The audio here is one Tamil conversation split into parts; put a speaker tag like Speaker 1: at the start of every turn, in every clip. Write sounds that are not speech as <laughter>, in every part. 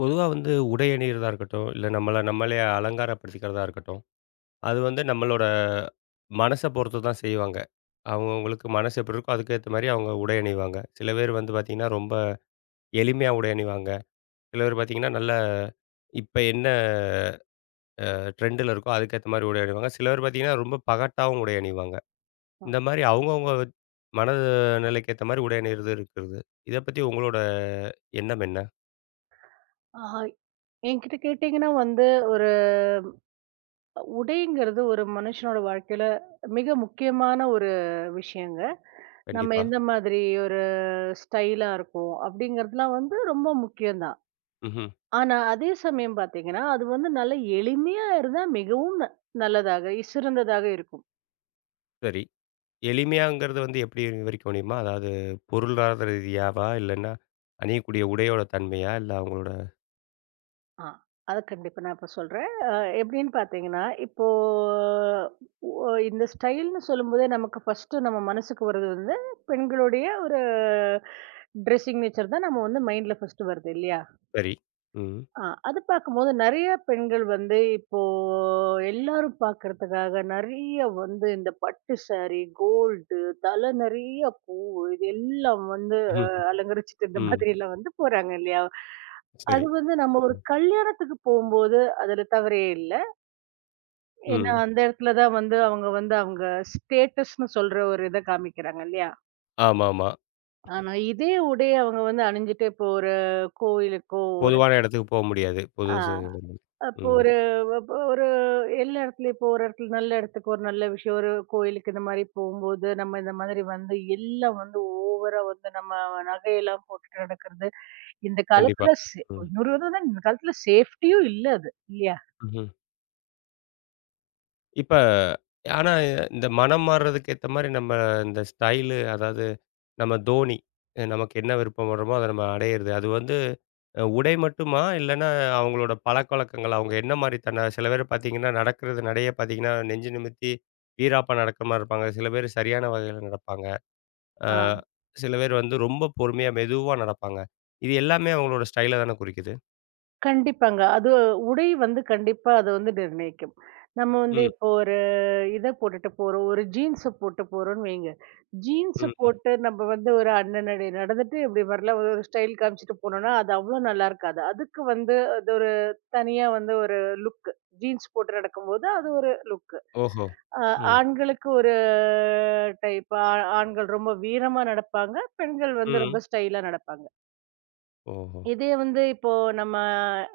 Speaker 1: பொதுவா வந்து உடை அணியிறதா இருக்கட்டும், இல்ல நம்மள நம்மளே அலங்காரப்படுத்திக்கிறதா இருக்கட்டும், அது வந்து நம்மளோட மனச பொறுத்து தான் செய்வாங்க. அவங்கவங்களுக்கு மனசு எப்படி இருக்கோ, அதுக்கு ஏத்த மாரி அவங்க உடை அணிவாங்க. சில பேர் வந்து பாத்தீங்கன்னா, ரொம்ப எளிமையா உடை அணிவாங்க. சில பேர் பாத்தீங்கன்னா, நல்ல இப்ப என்ன ட்ரெண்டுல இருக்கோ, அதுக்கேத்த மாரி உடை அணிவாங்க. சில பேர் பாத்தீங்கன்னா, ரொம்ப பகட்டாவும் உடை அணிவாங்க.
Speaker 2: அ.
Speaker 1: இந்த மாரி அவங்கவங்க மன நிலைக்கு ஏத்த மாரி உடை அணியிறது இருக்கிறது. இத பத்தி உங்களோட எண்ணம் என்ன?
Speaker 2: ஆ ஆஹா, என்கிட்ட கேட்டீங்கன்னா வந்து, ஒரு உடைங்கிறது ஒரு மனுஷனோட வாழ்க்கையில மிக முக்கியமான ஒரு விஷயங்க. நம்ம
Speaker 1: கண்டிப்பா.
Speaker 2: எந்த மாதிரி ஒரு ஸ்டைலா இருக்கோம் அப்படிங்கிறதுலாம் வந்து ரொம்ப முக்கியம் தான்.
Speaker 1: ம்ஹ்ம்.
Speaker 2: ஆனா, அதே சமயம் பார்த்தீங்கன்னா, அது வந்து நல்ல எளிமையா இருந்தா மிகவும் நல்லதாக சிறந்ததாக இருக்கும்.
Speaker 1: சரி. எளிமையாங்கிறது வந்து எப்படி விவரிக்க முடியுமா? அதாவது பொருளாதார ரீதியாவா? இல்லன்னா அணியக்கூடிய உடையோட தன்மையா? இல்ல அவங்களோட
Speaker 2: ஆ. அத கண்டிப்பா நான் இப்ப சொல்றேன். எப்படின்னு பார்த்தீங்கன்னா, இப்போ ஒ இந்த ஸ்டைல்ன்னு சொல்லும்போதே நமக்கு ஃபர்ஸ்ட்டு நம்ம மனசுக்கு வர்றது வந்து, பெண்களுடைய ஒரு ட்ரெஸ்ஸிங் நேச்சர் தான் நம்ம வந்து மைண்ட்ல ஃபர்ஸ்ட்டு வருது இல்லையா?
Speaker 1: சரி. ம்.
Speaker 2: அது பார்க்கும்போது நெறைய பெண்கள் வந்து இப்போ எல்லாரும் பார்க்கறதுக்காக நெறைய வந்து இந்த பட்டு சாரி, கோல்டு, தல நெறைய பூவு இது எல்லாம் வந்து
Speaker 1: ம்.
Speaker 2: அலங்கரிச்சுட்டு இந்த
Speaker 1: ம்
Speaker 2: மாதிரிலாம் வந்து போறாங்க இல்லையா?
Speaker 1: சரி.
Speaker 2: அது வந்து நம்ம ஒரு
Speaker 1: ம்.
Speaker 2: கல்யாணத்துக்கு போம்போது, அதுல தவறே இல்ல. ஏன்னா,
Speaker 1: ம்.
Speaker 2: அந்த இடத்துல தான் வந்து அவங்க வந்து அவங்க ஸ்டேட்டஸ்ன்னு சொல்ற ஒரு இத காமிக்கிறாங்க இல்லையா?
Speaker 1: ஆமாமா.
Speaker 2: ஆனா, இதே உடைய அவங்க வந்து அணிஞ்சுட்டு இப்போ ஒரு கோயிலுக்கோ, ஒரு
Speaker 1: பொதுவான இடத்துக்கு போ முடியாது.
Speaker 2: ஆ
Speaker 1: புதுசு
Speaker 2: அப்போ
Speaker 1: ம்.
Speaker 2: ஒரு அப்போ ஒரு எல்லா இடத்துலயும் இப்போ ஒரு இடத்துல நல்ல இடத்துக்கு ஒரு நல்ல விஷயம், ஒரு கோயிலுக்கு இந்த மாரி போம்போது, நம்ம இந்த மாதிரி வந்து எல்லாம் வந்து ஓவரா வந்து நம்ம நகையெல்லாம் போட்டுட்டு நடக்கிறது. இந்த
Speaker 1: கண்டிப்பா.
Speaker 2: காலத்துல
Speaker 1: ம்.
Speaker 2: இன்னொரு வந்து இந்த காலத்துல சேஃப்டியும் இல்ல அது. இல்லையா?
Speaker 1: ம்ஹ்ம். இப்ப ஆனா இந்த மனம் மாறுறதுக்கு ஏத்த மாரி நம்ம இந்த ஸ்டைலு அதாவது நம்ம தோனி, நமக்கு என்ன விருப்பப்படுறோமோ அத நம்ம அடையிறது. அது வந்து உடை மட்டுமா? இல்லன்னா அவங்களோட பழக்கவழக்கங்கள், அவங்க என்ன மாரி தன்ன சில பேர் பார்த்தீங்கன்னா, நடக்கிறது நடைய பார்த்தீங்கன்னா, நெஞ்சு நிமித்தி வீராப்பா நடக்கிற மாரி இருப்பாங்க. சில பேர் சரியான வகையில நடப்பாங்க. அ
Speaker 2: ஆ.
Speaker 1: சில பேர் வந்து ரொம்ப பொறுமையா, மெதுவா நடப்பாங்க. இது எல்லாமே அவங்களோட ஸ்டைல தானே குறிக்குது?
Speaker 2: கண்டிப்பாங்க. அது உடை வந்து கண்டிப்பா அது வந்து நிர்ணயிக்கும். நம்ம வந்து
Speaker 1: ம்,
Speaker 2: இப்போ ஒரு இத போட்டுட்டு போறோம். ஒரு ஜீன்ஸ போட்டு போறோம்ன்னு வைங்க. ஜீன்ஸ
Speaker 1: ம், ம்.
Speaker 2: போட்டு நம்ம வந்து ஒரு அண்ணனடி நடந்துட்டு இப்படி வரலாம் ஒரு ஸ்டைல் காமிச்சுட்டு போனோம்னா, அது அவ்வளோ நல்லா இருக்காது. அதுக்கு வந்து அது ஒரு தனியா வந்து ஒரு லுக். ஜீன்ஸ் போட்டு நடக்கும்போது அது ஒரு லுக்.
Speaker 1: ஓஹோ!
Speaker 2: அ
Speaker 1: ம்,
Speaker 2: ஆண்களுக்கு ஒரு டைப். ஆண்கள் ரொம்ப வீரமா நடப்பாங்க. பெண்கள் வந்து
Speaker 1: ம்.
Speaker 2: ரொம்ப ஸ்டைலா நடப்பாங்க.
Speaker 1: ஓஹோ!
Speaker 2: இதே வந்து இப்போ நம்ம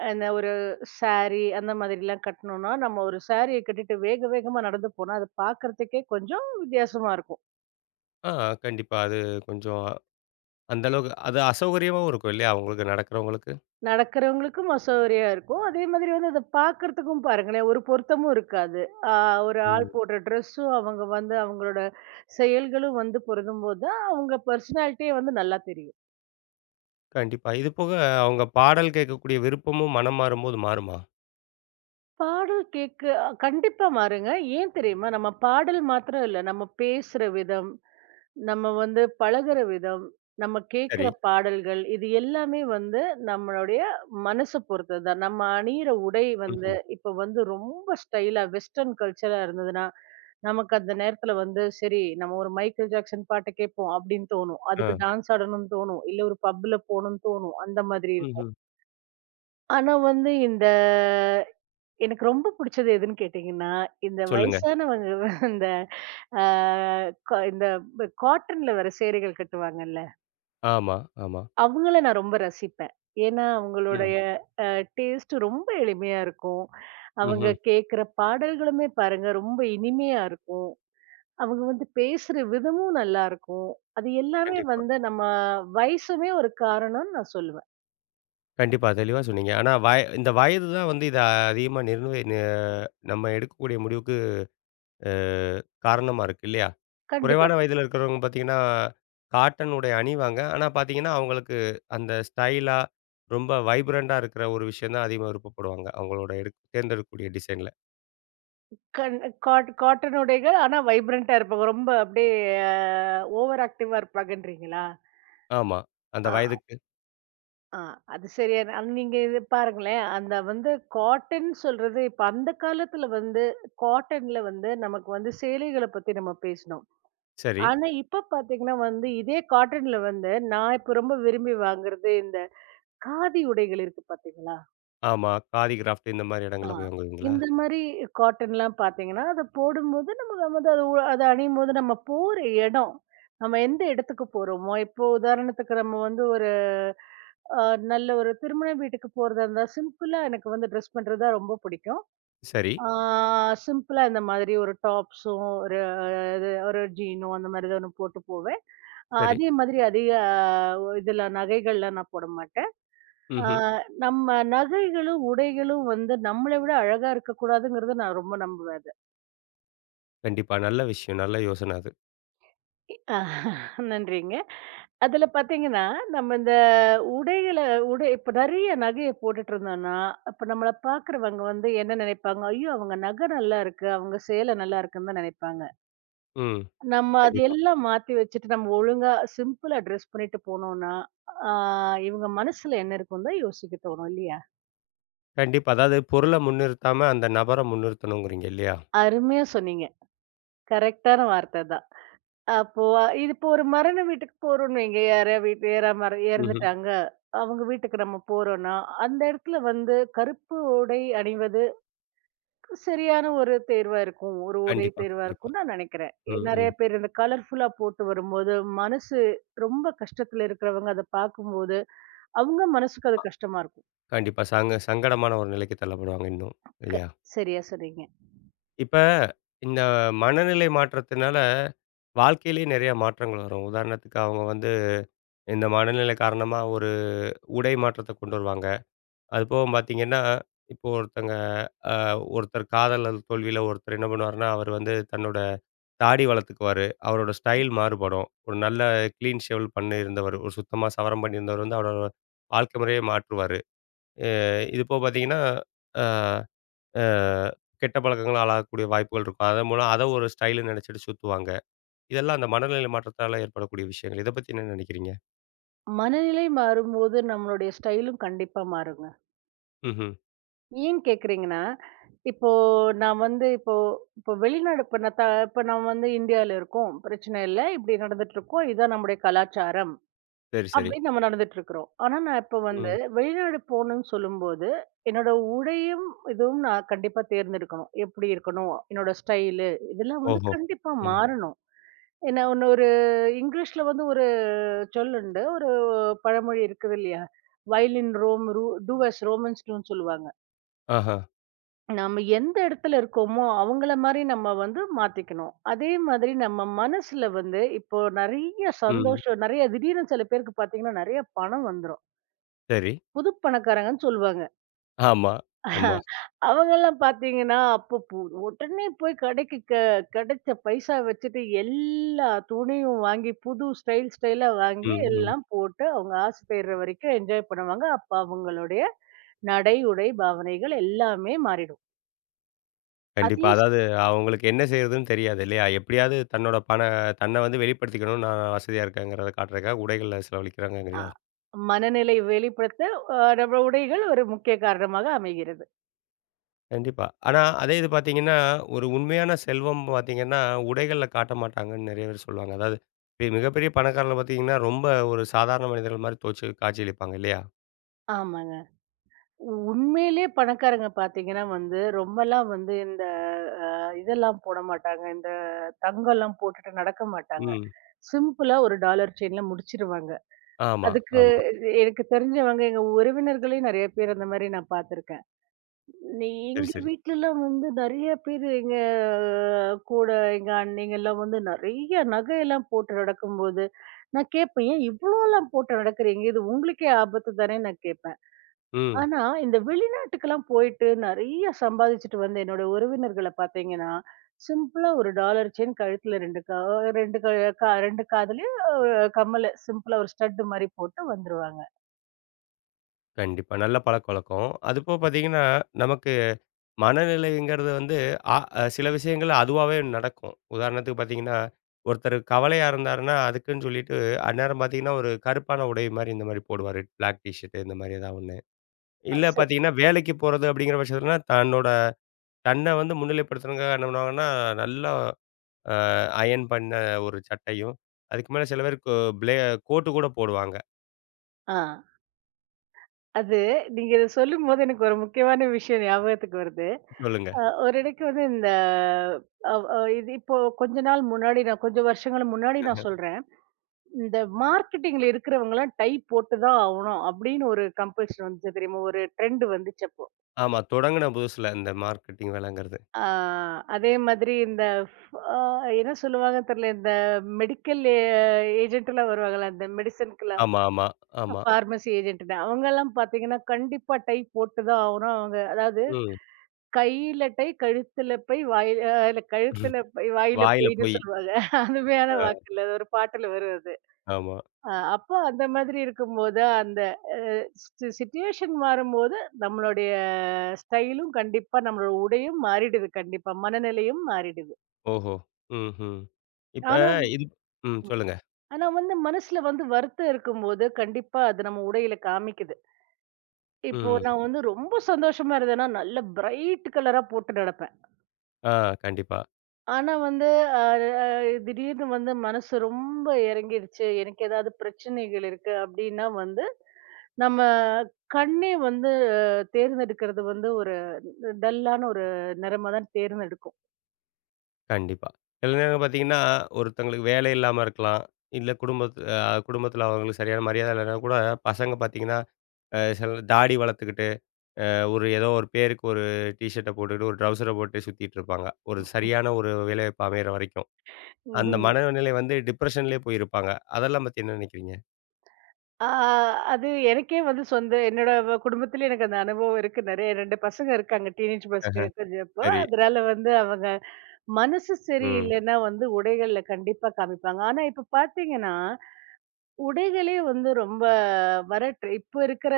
Speaker 2: அந்த ஒரு சாரி அந்த மாதிரிலாம் கட்டணும்னா, நம்ம ஒரு சாரிய கட்டிட்டு வேக வேகமா நடந்து போனா, அது பார்க்கறதுக்கே கொஞ்சம் வித்தியாசமா இருக்கும்.
Speaker 1: ஆ கண்டிப்பா. அது கொஞ்சம் அந்த அளவுக்கு அது அசௌகரியமாவும் இருக்கும் இல்லையா? அவங்களுக்கு நடக்கிறவங்களுக்கு.
Speaker 2: நடக்கிறவங்களுக்கும் அசௌகரியா இருக்கும். அதே மாதிரி வந்து அத பார்க்கறதுக்கும் பாருங்களேன், ஒரு பொருத்தமும் இருக்காது. ஆ ஒரு ஆள்
Speaker 1: ம்.
Speaker 2: போடுற ட்ரெஸ்ஸும், அவங்க வந்து அவங்களோட செயல்களும் வந்து பொருந்தும்போது தான், அவங்க பெர்சனாலிட்டியே வந்து நல்லா தெரியும்.
Speaker 1: கண்டிப்பா. இது போக அவங்க பாடல் கேட்கக்கூடிய விருப்பமும் மனம் மாறும்போது மாறுமா?
Speaker 2: பாடல் கேட்க கண்டிப்பா மாறுங்க. ஏன் தெரியுமா? நம்ம பாடல் மாத்திரம் இல்ல, நம்ம பேசுற விதம், நம்ம வந்து பழகுற விதம், நம்ம
Speaker 1: சரி.
Speaker 2: கேட்கிற பாடல்கள், இது எல்லாமே வந்து நம்மளுடைய மனச பொறுத்தது தான். நம்ம அணியிற உடை வந்து
Speaker 1: ம்ஹ்ம்.
Speaker 2: இப்ப வந்து ரொம்ப ஸ்டைலா வெஸ்டர்ன் கல்ச்சரா இருந்ததுன்னா, நமக்கு அந்த நேரத்துல வந்து சரி நம்ம ஒரு மைக்கேல் ஜாக்சன் பாட்ட கேட்போம் அப்படின்னு தோணும்.
Speaker 1: ஆ.
Speaker 2: அதுக்கு டான்ஸ் ஆடணும்னு தோணும். இல்ல ஒரு பப்ல போணும்னு தோணும். அந்த மாதிரி இருக்கும்.
Speaker 1: ம்ஹ்ம்.
Speaker 2: ஆனா வந்து இந்த எனக்கு ரொம்ப பிடிச்சது எதுன்னு கேட்டீங்கன்னா, இந்த
Speaker 1: சொல்லுங்க.
Speaker 2: வயசானவங்க இந்த ஆ கா இந்த காட்டன்ல வர சேலைகள் கட்டுவாங்கல்ல,
Speaker 1: ஆமா, ஆமா.
Speaker 2: அவங்கள நான் ரொம்ப ரசிப்பேன். ஏன்னா
Speaker 1: ம்.
Speaker 2: அவங்களுடைய அ டேஸ்ட் ரொம்ப எளிமையா இருக்கும். அவங்க
Speaker 1: ம்ஹ்ம்.
Speaker 2: கேட்கிற பாடல்களுமே பாருங்க ரொம்ப இனிமையா இருக்கும். அவங்க வந்து பேசுற விதமும் நல்லா இருக்கும். அது எல்லாமே
Speaker 1: கண்டிப்பா.
Speaker 2: வந்து நம்ம வயசுமே ஒரு காரணம்னு நான் சொல்லுவேன்.
Speaker 1: கண்டிப்பா. தெளிவா சொன்னீங்க. ஆனா இந்த வயது தான் வந்து இத அதிகமா நிர்ணய ந நம்ம எடுக்கக்கூடிய முடிவுக்கு அ காரணமா இருக்கு இல்லையா?
Speaker 2: கண்டிப்பா.
Speaker 1: குறைவான வயதில இருக்கிறவங்க பார்த்தீங்கன்னா, காட்டன் உடை அணிவாங்க. ஆனா பார்த்தீங்கன்னா, அவங்களுக்கு அந்த ஸ்டைலா ரொம்ப வைப்ரன்ட்டா இருக்கிற ஒரு விஷயம் தான் அதிகமா விருப்பப்படுவாங்க. அவங்களோட தேர்ந்தெடுக்கக்கூடிய டிசைன்ல.
Speaker 2: கண் காட் காட்டன் உடைகள். ஆனா வைப்ரன்ட்டா இருப்பாங்க. ரொம்ப அப்படியே அ ஓவர் ஆக்டிவா இருப்பாங்கன்றீங்களா?
Speaker 1: ஆமா. அந்த
Speaker 2: ஆ.
Speaker 1: வயதுக்கு
Speaker 2: ஆ அது சரியான அது நீங்க இது பாருங்களேன், அந்த வந்து காட்டன் சொல்றது இப்ப அந்த காலத்துல வந்து காட்டன்ல வந்து நமக்கு வந்து சேலைகள பத்தி நம்ம பேசினோம்.
Speaker 1: சரி.
Speaker 2: ஆனா இப்ப பாத்தீங்கன்னா வந்து இதே காட்டன்ல வந்து நான் இப்ப ரொம்ப விரும்பி வாங்குறது இந்த காதி உடைகள் இருக்கு பாத்தீங்களா?
Speaker 1: ஆமா. காதி கிராஃப்ட் இந்த மாரி
Speaker 2: ஆ.
Speaker 1: இடங்கள்ல போய் வாங்குவீங்களா?
Speaker 2: இந்த மாரி காட்டன்லாம் பார்த்தீங்கன்னா, அத போடும்போது நம்ம வந்து அது உ அத அணியும்போது நம்ம போற இடம், நம்ம எந்த இடத்துக்கு போறோமோ, இப்போ உதாரணத்துக்கு நம்ம வந்து ஒரு அ நல்ல ஒரு திருமண வீட்டுக்கு போறதா இருந்தா, சிம்பிளா எனக்கு வந்து ட்ரெஸ் பண்றது தான் ரொம்ப பிடிக்கும்.
Speaker 1: சரி,
Speaker 2: ஆ சிம்பிளா இந்த மாதிரி ஒரு டாப்ஸும், ஒரு இது ஒரு ஜீனும் அந்த மாரி ஏதோ ஒண்ணு போட்டு போவேன்.
Speaker 1: சரி.
Speaker 2: அதே மாதிரி அதிக இதெல்லாம் நகைகள்லாம் நான் போட மாட்டேன். ஆ,
Speaker 1: ம்ஹ்ம்.
Speaker 2: நம்ம நகைகளும், உடைகளும் வந்து நம்மள விட அழகா இருக்கக்கூடாதுங்கிறத நான் ரொம்ப நம்புவேன் அத.
Speaker 1: கண்டிப்பா. நல்ல விஷயம். நல்ல யோசனை அது.
Speaker 2: அ நன்றிங்க. அதுல பார்த்தீங்கன்னா, நம்ம இந்த உடைகள உடை இப்ப நெறைய நகைய போட்டுட்டு இருந்தோம்னா, அப்ப நம்மள பார்க்குறவங்க வந்து என்ன நெனைப்பாங்க? ஐயோ! அவங்க நகை நல்லா இருக்கு, அவங்க சேலை நல்லா இருக்குன்னு தான் நெனைப்பாங்க.
Speaker 1: ம்.
Speaker 2: நம்ம
Speaker 1: கண்டிப்பா.
Speaker 2: அதையெல்லாம் மாத்தி வச்சுட்டு நம்ம ஒழுங்கா சிம்பிளா ட்ரெஸ் பண்ணிட்டு போனோம்னா, ஆ இவங்க மனசுல என்ன இருக்குன்னு தான் யோசிக்க தோணும் இல்லையா?
Speaker 1: கண்டிப்பா. அதாவது பொருள முன்னிறுத்தாம அந்த நபர முன்னிறுத்தணுங்கிறீங்க இல்லையா?
Speaker 2: அருமையா சொன்னீங்க. கரெக்ட்டான வார்த்த தான். அப்போ இது இப்போ ஒரு மரண வீட்டுக்கு போறோம்னு வைங்க. யாரா வீட்ல யாரா
Speaker 1: ம்ஹ்ம்.
Speaker 2: இறந்துட்டாங்க. அவங்க வீட்டுக்கு நம்ம போறோம்னா, அந்த இடத்துல வந்து கருப்பு உடை அணிவது சரியான ஒரு தேர்வா இருக்கும். ஒரு உடை
Speaker 1: கண்டிப்பா,
Speaker 2: தேர்வா
Speaker 1: கண்டிப்பா.
Speaker 2: இருக்கும்னு நான் நினைக்கிறேன்.
Speaker 1: ம்,
Speaker 2: நெறைய
Speaker 1: ம்.
Speaker 2: பேர் இந்த கலர்ஃபுல்லா போட்டு வரும்போது, மனசு ரொம்ப கஷ்டத்துல இருக்கிறவங்க அத பார்க்கும்போது, அவங்க மனசுக்கு அது கஷ்டமா இருக்கும்.
Speaker 1: கண்டிப்பா. சங்கடமான ஒரு நிலைக்கு தள்ளப்படுவாங்க இன்னும். இல்லையா?
Speaker 2: சரியா சொன்னீங்க.
Speaker 1: இப்ப இந்த மனநிலை மாற்றத்தினால, வாழ்க்கையிலேயே நெறைய மாற்றங்கள் வரும். உதாரணத்துக்கு அவங்க வந்து இந்த மனநிலை காரணமா ஒரு உடை மாற்றத்த கொண்டு வருவாங்க. அதுபோக பார்த்தீங்கன்னா, இப்போ ஒருத்தங்க அ ஒருத்தர் காதலர் தோல்வியில ஒருத்தர் என்ன பண்ணுவாருன்னா, அவர் வந்து தன்னோட தாடி வளர்த்துக்குவாரு. அவரோட ஸ்டைல் மாறுபடும். ஒரு நல்ல கிளீன் ஷேவல் பண்ணியிருந்தவர், ஒரு சுத்தமா சவரம் பண்ணியிருந்தவர் வந்து அவரோட வாழ்க்கை முறையே மாற்றுவாரு. அ இது போக பார்த்தீங்கன்னா, அ அ கெட்ட பழக்கங்கள ஆளாகக்கூடிய வாய்ப்புகள் இருக்கும். அதன் மூலம் அத ஒரு ஸ்டைல்ன்னு நெனச்சுட்டு சுத்துவாங்க. இதெல்லாம் அந்த மனநிலை மாற்றத்தால ஏற்படக்கூடிய விஷயங்கள். இத பத்தி என்ன நெனைக்கிறீங்க?
Speaker 2: மனநிலை மாறும்போது நம்மளுடைய ஸ்டைலும் கண்டிப்பா மாறுங்க.
Speaker 1: ம்ஹ்ம்.
Speaker 2: ஏன் கேட்குறீங்கன்னா, இப்போ நான் வந்து இப்போ இப்போ வெளிநாடு இப்ப நான் இப்ப நம்ம வந்து இந்தியால இருக்கோம். பிரச்சனை இல்ல. இப்படி நடந்துட்டுருக்கோம். இதான் நம்முடைய கலாச்சாரம்.
Speaker 1: சரி, சரி.
Speaker 2: அப்படின்னு நம்ம நடந்துட்டுருக்குறோம். ஆனா, நான் இப்போ வந்து
Speaker 1: ம்.
Speaker 2: வெளிநாடு போணும்னு சொல்லும்போது, என்னோட உடையும் இதுவும் நான் கண்டிப்பா தேர்ந்தெடுக்கணும். எப்படி இருக்கணும்? என்னோட ஸ்டைலு இதெல்லாம் வந்து
Speaker 1: ஓஹோ!
Speaker 2: கண்டிப்பா
Speaker 1: ம்.
Speaker 2: மாறணும். ஏன்னா ஒண்ணு ஒரு இங்கிலீஷ்ல வந்து ஒரு சொல்லுண்டு. ஒரு பழமொழி இருக்குது இல்லையா? "While in Rome do as Romans டூன்னு" சொல்லுவாங்க.
Speaker 1: ஆஹா.
Speaker 2: நம்ம எந்த இடத்துல இருக்கோமோ அவங்கள மாரி நம்ம வந்து மாத்திக்கணும். அதே மாதிரி நம்ம மனசுல வந்து இப்போ நெறைய
Speaker 1: ம்.
Speaker 2: சந்தோஷம், நெறைய திடீர்னு சில பேருக்கு பார்த்தீங்கன்னா, நெறைய பணம் வந்துரும்.
Speaker 1: சரி.
Speaker 2: புது பணக்காரங்கன்னு சொல்லுவாங்க.
Speaker 1: ஆமா, ஆமா.
Speaker 2: <laughs> அவங்கலாம் பார்த்தீங்கன்னா, அப்போ உடனே போய் கடைக்கு கிடைச்ச பைசா வச்சுட்டு எல்லா துணியும் வாங்கி, புது ஸ்டைலா வாங்கி
Speaker 1: ம், ம்.
Speaker 2: எல்லாம் போட்டு அவங்க ஆசைப்படுற வரைக்கும் என்ஜாய் பண்ணுவாங்க. அப்ப அவங்களுடைய நடை, உடை, பாவனைகள் எல்லாமே மாறிடும். அதே
Speaker 1: கண்டிப்பா. அதாவது அவங்களுக்கு என்ன செய்றதுன்னு தெரியாது இல்லையா? எப்படியாவது தன்னோட தன்ன வந்து வெளிப்படுத்திக்கணும். நான் வசதியா இருக்கேங்கிறத காட்டுறதுக்காக உடைகள்ல
Speaker 2: அ
Speaker 1: செலவழிக்கிறாங்கங்கிறீங்களா?
Speaker 2: மனநிலை வெளிப்படுத்த நம்ம உடைகள் ஒரு முக்கிய காரணமாக அமைகிறது.
Speaker 1: கண்டிப்பா. ஆனா, அதே இது பார்த்தீங்கன்னா, ஒரு உண்மையான செல்வம் பார்த்தீங்கன்னா, உடைகள்ல காட்ட மாட்டாங்கன்னு நெறைய பேர் சொல்லுவாங்க. அதாவது மிகப்பெரிய பணக்காரர்கள பார்த்தீங்கன்னா, ரொம்ப ஒரு சாதாரண மனிதர்கள் மாரி தோச்சு காட்சியளிப்பாங்க இல்லையா?
Speaker 2: ஆமாங்க. உண்மையிலேயே பணக்காரங்க பார்த்தீங்கன்னா வந்து, ரொம்பலாம் வந்து இந்த அ இதெல்லாம் போட மாட்டாங்க. இந்த தங்கம்லாம் போட்டுட்டு நடக்க மாட்டாங்க.
Speaker 1: ம்.
Speaker 2: சிம்பிளா ஒரு டாலர் செயின்ல முடிச்சிருவாங்க.
Speaker 1: ஆமா,
Speaker 2: அதுக்கு
Speaker 1: ஆமா.
Speaker 2: எனக்கு தெரிஞ்சவங்க, எங்க உறவினர்களையும் நெறைய பேர் அந்த மாரி நான் பார்த்துருக்கேன். நீ
Speaker 1: சரி,
Speaker 2: எங்க
Speaker 1: சரி.
Speaker 2: வீட்லலாம் வந்து நெறைய பேரு எங்க கூட எங்க அண்ணங்கலாம் வந்து நெறைய நகையெல்லாம் போட்டு நடக்கும்போது, நான் கேட்பேன், "ஏன் இவ்ளோலாம் போட்டு நடக்கிறீங்க? இது உங்களுக்கே ஆபத்து தானே" நான் கேட்பேன்.
Speaker 1: ம்.
Speaker 2: ஆனா இந்த வெளிநாட்டுக்கெல்லாம் போயிட்டு நெறைய சம்பாதிச்சுட்டு வந்த என்னோட உறவினர்கள பார்த்தீங்கன்னா, சிம்பிளா ஒரு டாலர் செயின் கழுத்துல 2 2 க கா 2 காதுலயும் ஒரு கம்மலு சிம்பிளா ஒரு ஸ்டட் மாரி போட்டு வந்துருவாங்க.
Speaker 1: கண்டிப்பா. நல்ல பழக்கவழக்கம். அதுபோக பார்த்தீங்கன்னா, நமக்கு மனநிலைங்கிறது வந்து ஆ- அ சில விஷயங்கள் அதுவாவே நடக்கும். உதாரணத்துக்கு பார்த்தீங்கன்னா, ஒருத்தர் கவலையா இருந்தாருன்னா, அதுக்குன்னு சொல்லிட்டு அந்நேரம் பார்த்தீங்கன்னா, ஒரு கருப்பான உடை மாரி இந்த மாரி போடுவாரு. பிளாக் டீ ஷர்ட் இந்த மாரி ஏதாவது ஒண்ணு. இல்ல
Speaker 2: சரி.
Speaker 1: பார்த்தீங்கன்னா, வேலைக்கு போறது அப்படிங்கிற பட்சத்துலனா, தன்னோட தன்ன வந்து முன்னிலைப்படுத்தணும்க்காக என்ன பண்ணுவாங்கன்னா, நல்லா அ அயர்ன் பண்ண ஒரு சட்டையும், அதுக்கு மேல சில பேர் கோ ப்ளே கோட்டு கூட போடுவாங்க.
Speaker 2: ஆ. அது நீங்க இத சொல்லும்போது எனக்கு ஒரு முக்கியமான விஷயம் ஞாபகத்துக்கு வருது.
Speaker 1: சொல்லுங்க.
Speaker 2: ஒரு இடைக்கு வந்து இந்த அவ் அ இது இப்போ கொஞ்ச நாள் முன்னாடி நான் கொஞ்சம் வருஷங்களுக்கு முன்னாடி நான் சொல்றேன். இந்த மார்க்கெட்டிங்ல இருக்கிறவங்கலாம் டை போட்டு தான் ஆவணும் அப்படின்னு ஒரு கம்பல்ஷன் வந்துச்சு தெரியுமா? ஒரு ட்ரெண்ட் வந்துச்சு அப்போ.
Speaker 1: ஆமா. தொடங்குன புதுசுல இந்த மார்க்கெட்டிங் வேலைங்கிறது.
Speaker 2: ஆ அதே மாதிரி இந்த ஃப் அ என்ன சொல்லுவாங்க தெரியல. இந்த மெடிக்கல் ஏஜென்ட்லாம் வருவாங்கல்ல. இந்த மெடிசினுக்குலாம்,
Speaker 1: ஆமா, ஆமா, ஆமா.
Speaker 2: பார்மசி ஏஜென்ட்ன்னு அவங்கலாம் பார்த்தீங்கன்னா, கண்டிப்பா டை போட்டு தான் ஆவணும். அவங்க அதாவது
Speaker 1: ம்.
Speaker 2: கையில டை, கழுத்துல பை, வாயில இல்ல
Speaker 1: <laughs>
Speaker 2: கழுத்துல பை, வாயில
Speaker 1: வாயில
Speaker 2: பொய்ன்னு
Speaker 1: போய்.
Speaker 2: சொல்லுவாங்க. அருமையான
Speaker 1: அ
Speaker 2: வாக்குல அது ஒரு பாட்டுல வரும் அது.
Speaker 1: ஆமா.
Speaker 2: அ அப்போ அந்த மாதிரி இருக்கும்போது, அந்த சிச்சுவேஷன் மாறும்போது, நம்மளுடைய ஸ்டைலும் கண்டிப்பா நம்மளோட உடையும் மாறிடுது கண்டிப்பா. மனநிலையும் மாறிடுது.
Speaker 1: ஓஹோ! ம்ஹ்ம். இப்ப
Speaker 2: ஆனா
Speaker 1: இது ம். சொல்லுங்க.
Speaker 2: ஆனா வந்து மனசுல வந்து வருத்தம் இருக்கும்போது, கண்டிப்பா அது நம்ம உடையில காமிக்குது. இப்போ
Speaker 1: ம்.
Speaker 2: நான் வந்து ரொம்ப சந்தோஷமா இருந்தேன்னா, நல்ல பிரைட் கலரா போட்டு நடப்பேன்.
Speaker 1: ஆ. கண்டிப்பா.
Speaker 2: ஆனா வந்து, அ அ திடீர்னு வந்து மனசு ரொம்ப இறங்கிருச்சு. எனக்கு ஏதாவது பிரச்சனைகள் இருக்கு அப்டின்னா வந்து, நம்ம கண்ணே வந்து தேர்ந்தெடுக்கிறது வந்து ஒரு டல்லான ஒரு நிறமா தான் தேர்ந்தெடுக்கும்.
Speaker 1: கண்டிப்பா. சில நேரம் பார்த்தீங்கன்னா, ஒருத்தங்களுக்கு வேலை இல்லாம இருக்கலாம். இல்ல குடும்பத்தில அவங்களுக்கு சரியான மரியாதை இல்லன்னா கூட, பசங்க பார்த்தீங்கன்னா, சில தாடி வளர்த்துக்கிட்டு, ஒரு ஏதோ ஒரு பேருக்கு ஒரு டீ ஷர்ட்ட போட்டுக்கிட்டு, ஒரு ட்ரவுசர போட்டு சுத்திட்டு இருப்பாங்க. ஒரு சரியான ஒரு வேலைவாய்ப்பு அமையிற வரைக்கும். அந்த
Speaker 2: ம்ஹ்ம்.
Speaker 1: மனநிலை வந்து டிப்ரஷன்லயே போயிருப்பாங்க. அதெல்லாம் பத்தி என்ன நினைக்கிறீங்க?
Speaker 2: ஆ அது எனக்கே வந்து சொந்த என்னோட குடும்பத்திலே எனக்கு அந்த அனுபவம் இருக்கு. நெறைய 2 பசங்க இருக்காங்க. டீனேஜ் பசங்க
Speaker 1: அஹ,
Speaker 2: கொஞ்சம் இப்போ.
Speaker 1: சரி.
Speaker 2: அதனால வந்து அவங்க மனசு
Speaker 1: ம்.
Speaker 2: சரியில்லைன்னா வந்து உடைகள்ல கண்டிப்பா காமிப்பாங்க. ஆனா இப்ப பார்த்தீங்கன்னா உடைகளே வந்து ரொம்ப இப்ப இருக்கிற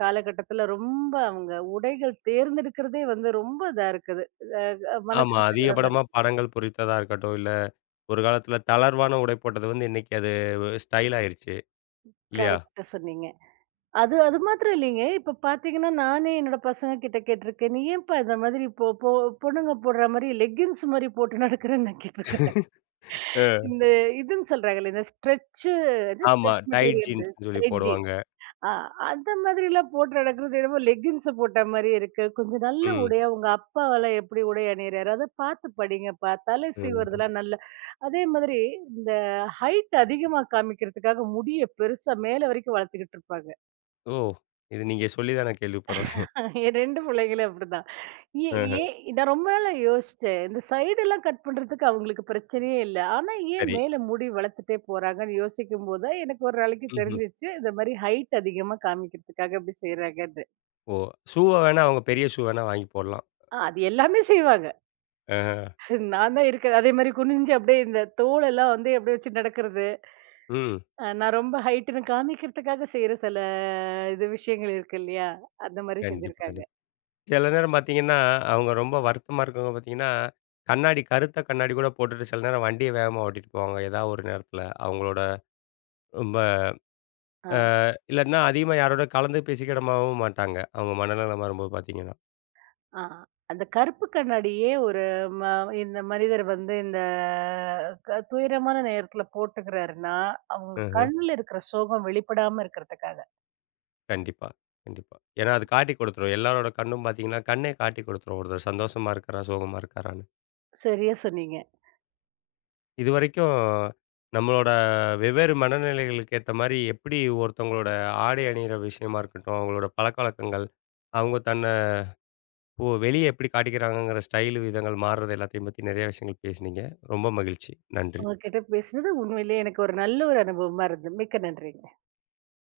Speaker 2: காலகட்டத்துல ரொம்ப அவங்க உடைகள் தேர்ந்தெடுக்கிறதே வந்து ரொம்ப இதா இருக்குது
Speaker 1: ஆமா.
Speaker 2: மனசுக்கு சங்கடமா
Speaker 1: அதிகபடமா
Speaker 2: இருக்கு.
Speaker 1: படங்கள் பொறித்ததா இருக்கட்டும், இல்ல ஒரு காலத்தில தளர்வான உடை போட்டது வந்து, இன்னைக்கு அது ஸ்டைல் ஆயிருச்சு. இல்லையா?
Speaker 2: கரெக்டா சொன்னீங்க. அது அது மாத்திரம் இல்லைங்க. இப்ப பாத்தீங்கன்னா நானே என்னோட பசங்க கிட்ட கேட்டிருக்கேன். நீ ஏன்பா இந்த மாதிரி இப்போ பொண்ணுங்க போடுற மாதிரி லெகின்ஸ் மாதிரி போட்டு நடக்கிறேன்னு நான் கேட்டிருக்கிறேன்.
Speaker 1: அ.
Speaker 2: இந்த இதுன்னு சொல்றாங்கல்ல இந்த ஸ்ட்ரெச்.
Speaker 1: ஆமா. Tight
Speaker 2: material.
Speaker 1: ஜீன்ஸ்ன்னு சொல்லி போடுவாங்க.
Speaker 2: ஆ, அந்த மாதிரிலாம் போட்டு நடக்கிறது என்னமோ லெக்கின்ஸ் போட்ட மாதிரி இருக்கு. கொஞ்சம் நல்ல
Speaker 1: ம்.
Speaker 2: உடையா உங்க அப்பாவெல்லாம் எப்படி உடை அணியிறாரு, அத பார்த்து படிங்கப்பா. தலை
Speaker 1: ம்.
Speaker 2: சீவுறதெல்லாம் நல்ல அதே மாதிரி இந்த ஹைட் அதிகமா காமிக்கிறதுக்காக முடிய பெருசா மேல வரைக்கும் வளர்த்துக்கிட்டு இருப்பாங்க.
Speaker 1: ஓ! இது நீங்க சொல்லி தான் நான் கேள்விப்படுறேன்.
Speaker 2: என் 2 பிள்ளைங்களும் அப்படிதான். ஏ
Speaker 1: ஆஹ.
Speaker 2: ஏன் நான் ரொம்ப நாளா யோசிச்சேன். இந்த சைடெல்லாம் கட் பண்றதுக்கு அவங்களுக்கு பிரச்சனையே இல்ல. ஆனா ஏன்
Speaker 1: சரி.
Speaker 2: மேல முடி வளர்த்துட்டே போறாங்கன்னு யோசிக்கும்போது தான் எனக்கு ஒரு நாளைக்கு
Speaker 1: ம்ஹ்ம்.
Speaker 2: தெரிஞ்சுச்சு. இந்த மாதிரி ஹைட் அதிகமா காமிக்கிறதுக்காக இப்படி செய்றாங்க.
Speaker 1: ஓ! ஷூவ வேணா அவங்க பெரிய ஷூ வேணா வாங்கி போடலாம்.
Speaker 2: அது எல்லாமே செய்வாங்க.
Speaker 1: ஆஹா.
Speaker 2: நான் தான் இருக்கிறேன். அதே மாரி குனிஞ்சு அப்படியே இந்த தோளெல்லாம் வந்து அப்படியே வச்சு நடக்கிறது.
Speaker 1: ம்.
Speaker 2: நான் ரொம்ப ஹைட்டுன்னு காமிக்கிறதுக்காக செய்ற சில இது விஷயங்கள் இருக்கு இல்லையா? அந்த மாரி
Speaker 1: கண்டிப்பா,
Speaker 2: செஞ்சிருக்காங்க.
Speaker 1: கண்டிப்பா. சில நேரம் பார்த்தீங்கன்னா, அவங்க ரொம்ப வருத்தமா இருக்கவங்க பார்த்தீங்கன்னா, கண்ணாடி கருத்த கண்ணாடி கூட போட்டுட்டு சில நேரம் வண்டிய வேகமா ஓட்டிட்டு போவாங்க. ஏதாவது ஒரு நேரத்தில அவங்களோட ரொம்ப
Speaker 2: ஆ,
Speaker 1: அ இல்லன்னா அதிகமா யாரோட கலந்து பேசிக்கிடமாவும் மாட்டாங்க. அவங்க மனநலம் வரும்போது பார்த்தீங்கன்னா.
Speaker 2: ஆ. அந்த கருப்பு கண்ணாடியே ஒரு ம இந்த மனிதர் வந்து இந்த துயரமான நேரத்துல போட்டுக்கிறாருன்னா, அவங்க
Speaker 1: ம்ஹ்ம்.
Speaker 2: கண்ணுல இருக்கிற சோகம் வெளிப்படாம இருக்கிறதுக்காக.
Speaker 1: கண்டிப்பா, கண்டிப்பா. ஏன்னா அது காட்டி குடுத்துரும். எல்லாரோட கண்ணும் பார்த்தீங்கன்னா, கண்ணே காட்டி குடுத்துரும். ஒருத்தர் சந்தோஷமா இருக்கிறா, சோகமா இருக்காரான்னு.
Speaker 2: சரியா சொன்னீங்க.
Speaker 1: இதுவரைக்கும் நம்மளோட வெவ்வேறு மனநிலைகளுக்கு ஏத்த மாரி எப்படி ஒருத்தவங்களோட ஆடை அணியிற விஷயமா இருக்கட்டும், அவங்களோட பழக்கவழக்கங்கள், அவங்க தன்னை வெளிய எப்படி காட்டிக்கிறாங்கங்கிற ஸ்டைலு விதங்கள் மாறுறது எல்லாத்தையும் பத்தி நெறைய விஷயங்கள் பேசினீங்க. ரொம்ப மகிழ்ச்சி. நன்றி.
Speaker 2: உங்ககிட்ட பேசுனது உண்மையிலேயே எனக்கு ஒரு நல்ல ஒரு அனுபவமா இருந்தது. மிக்க நன்றி.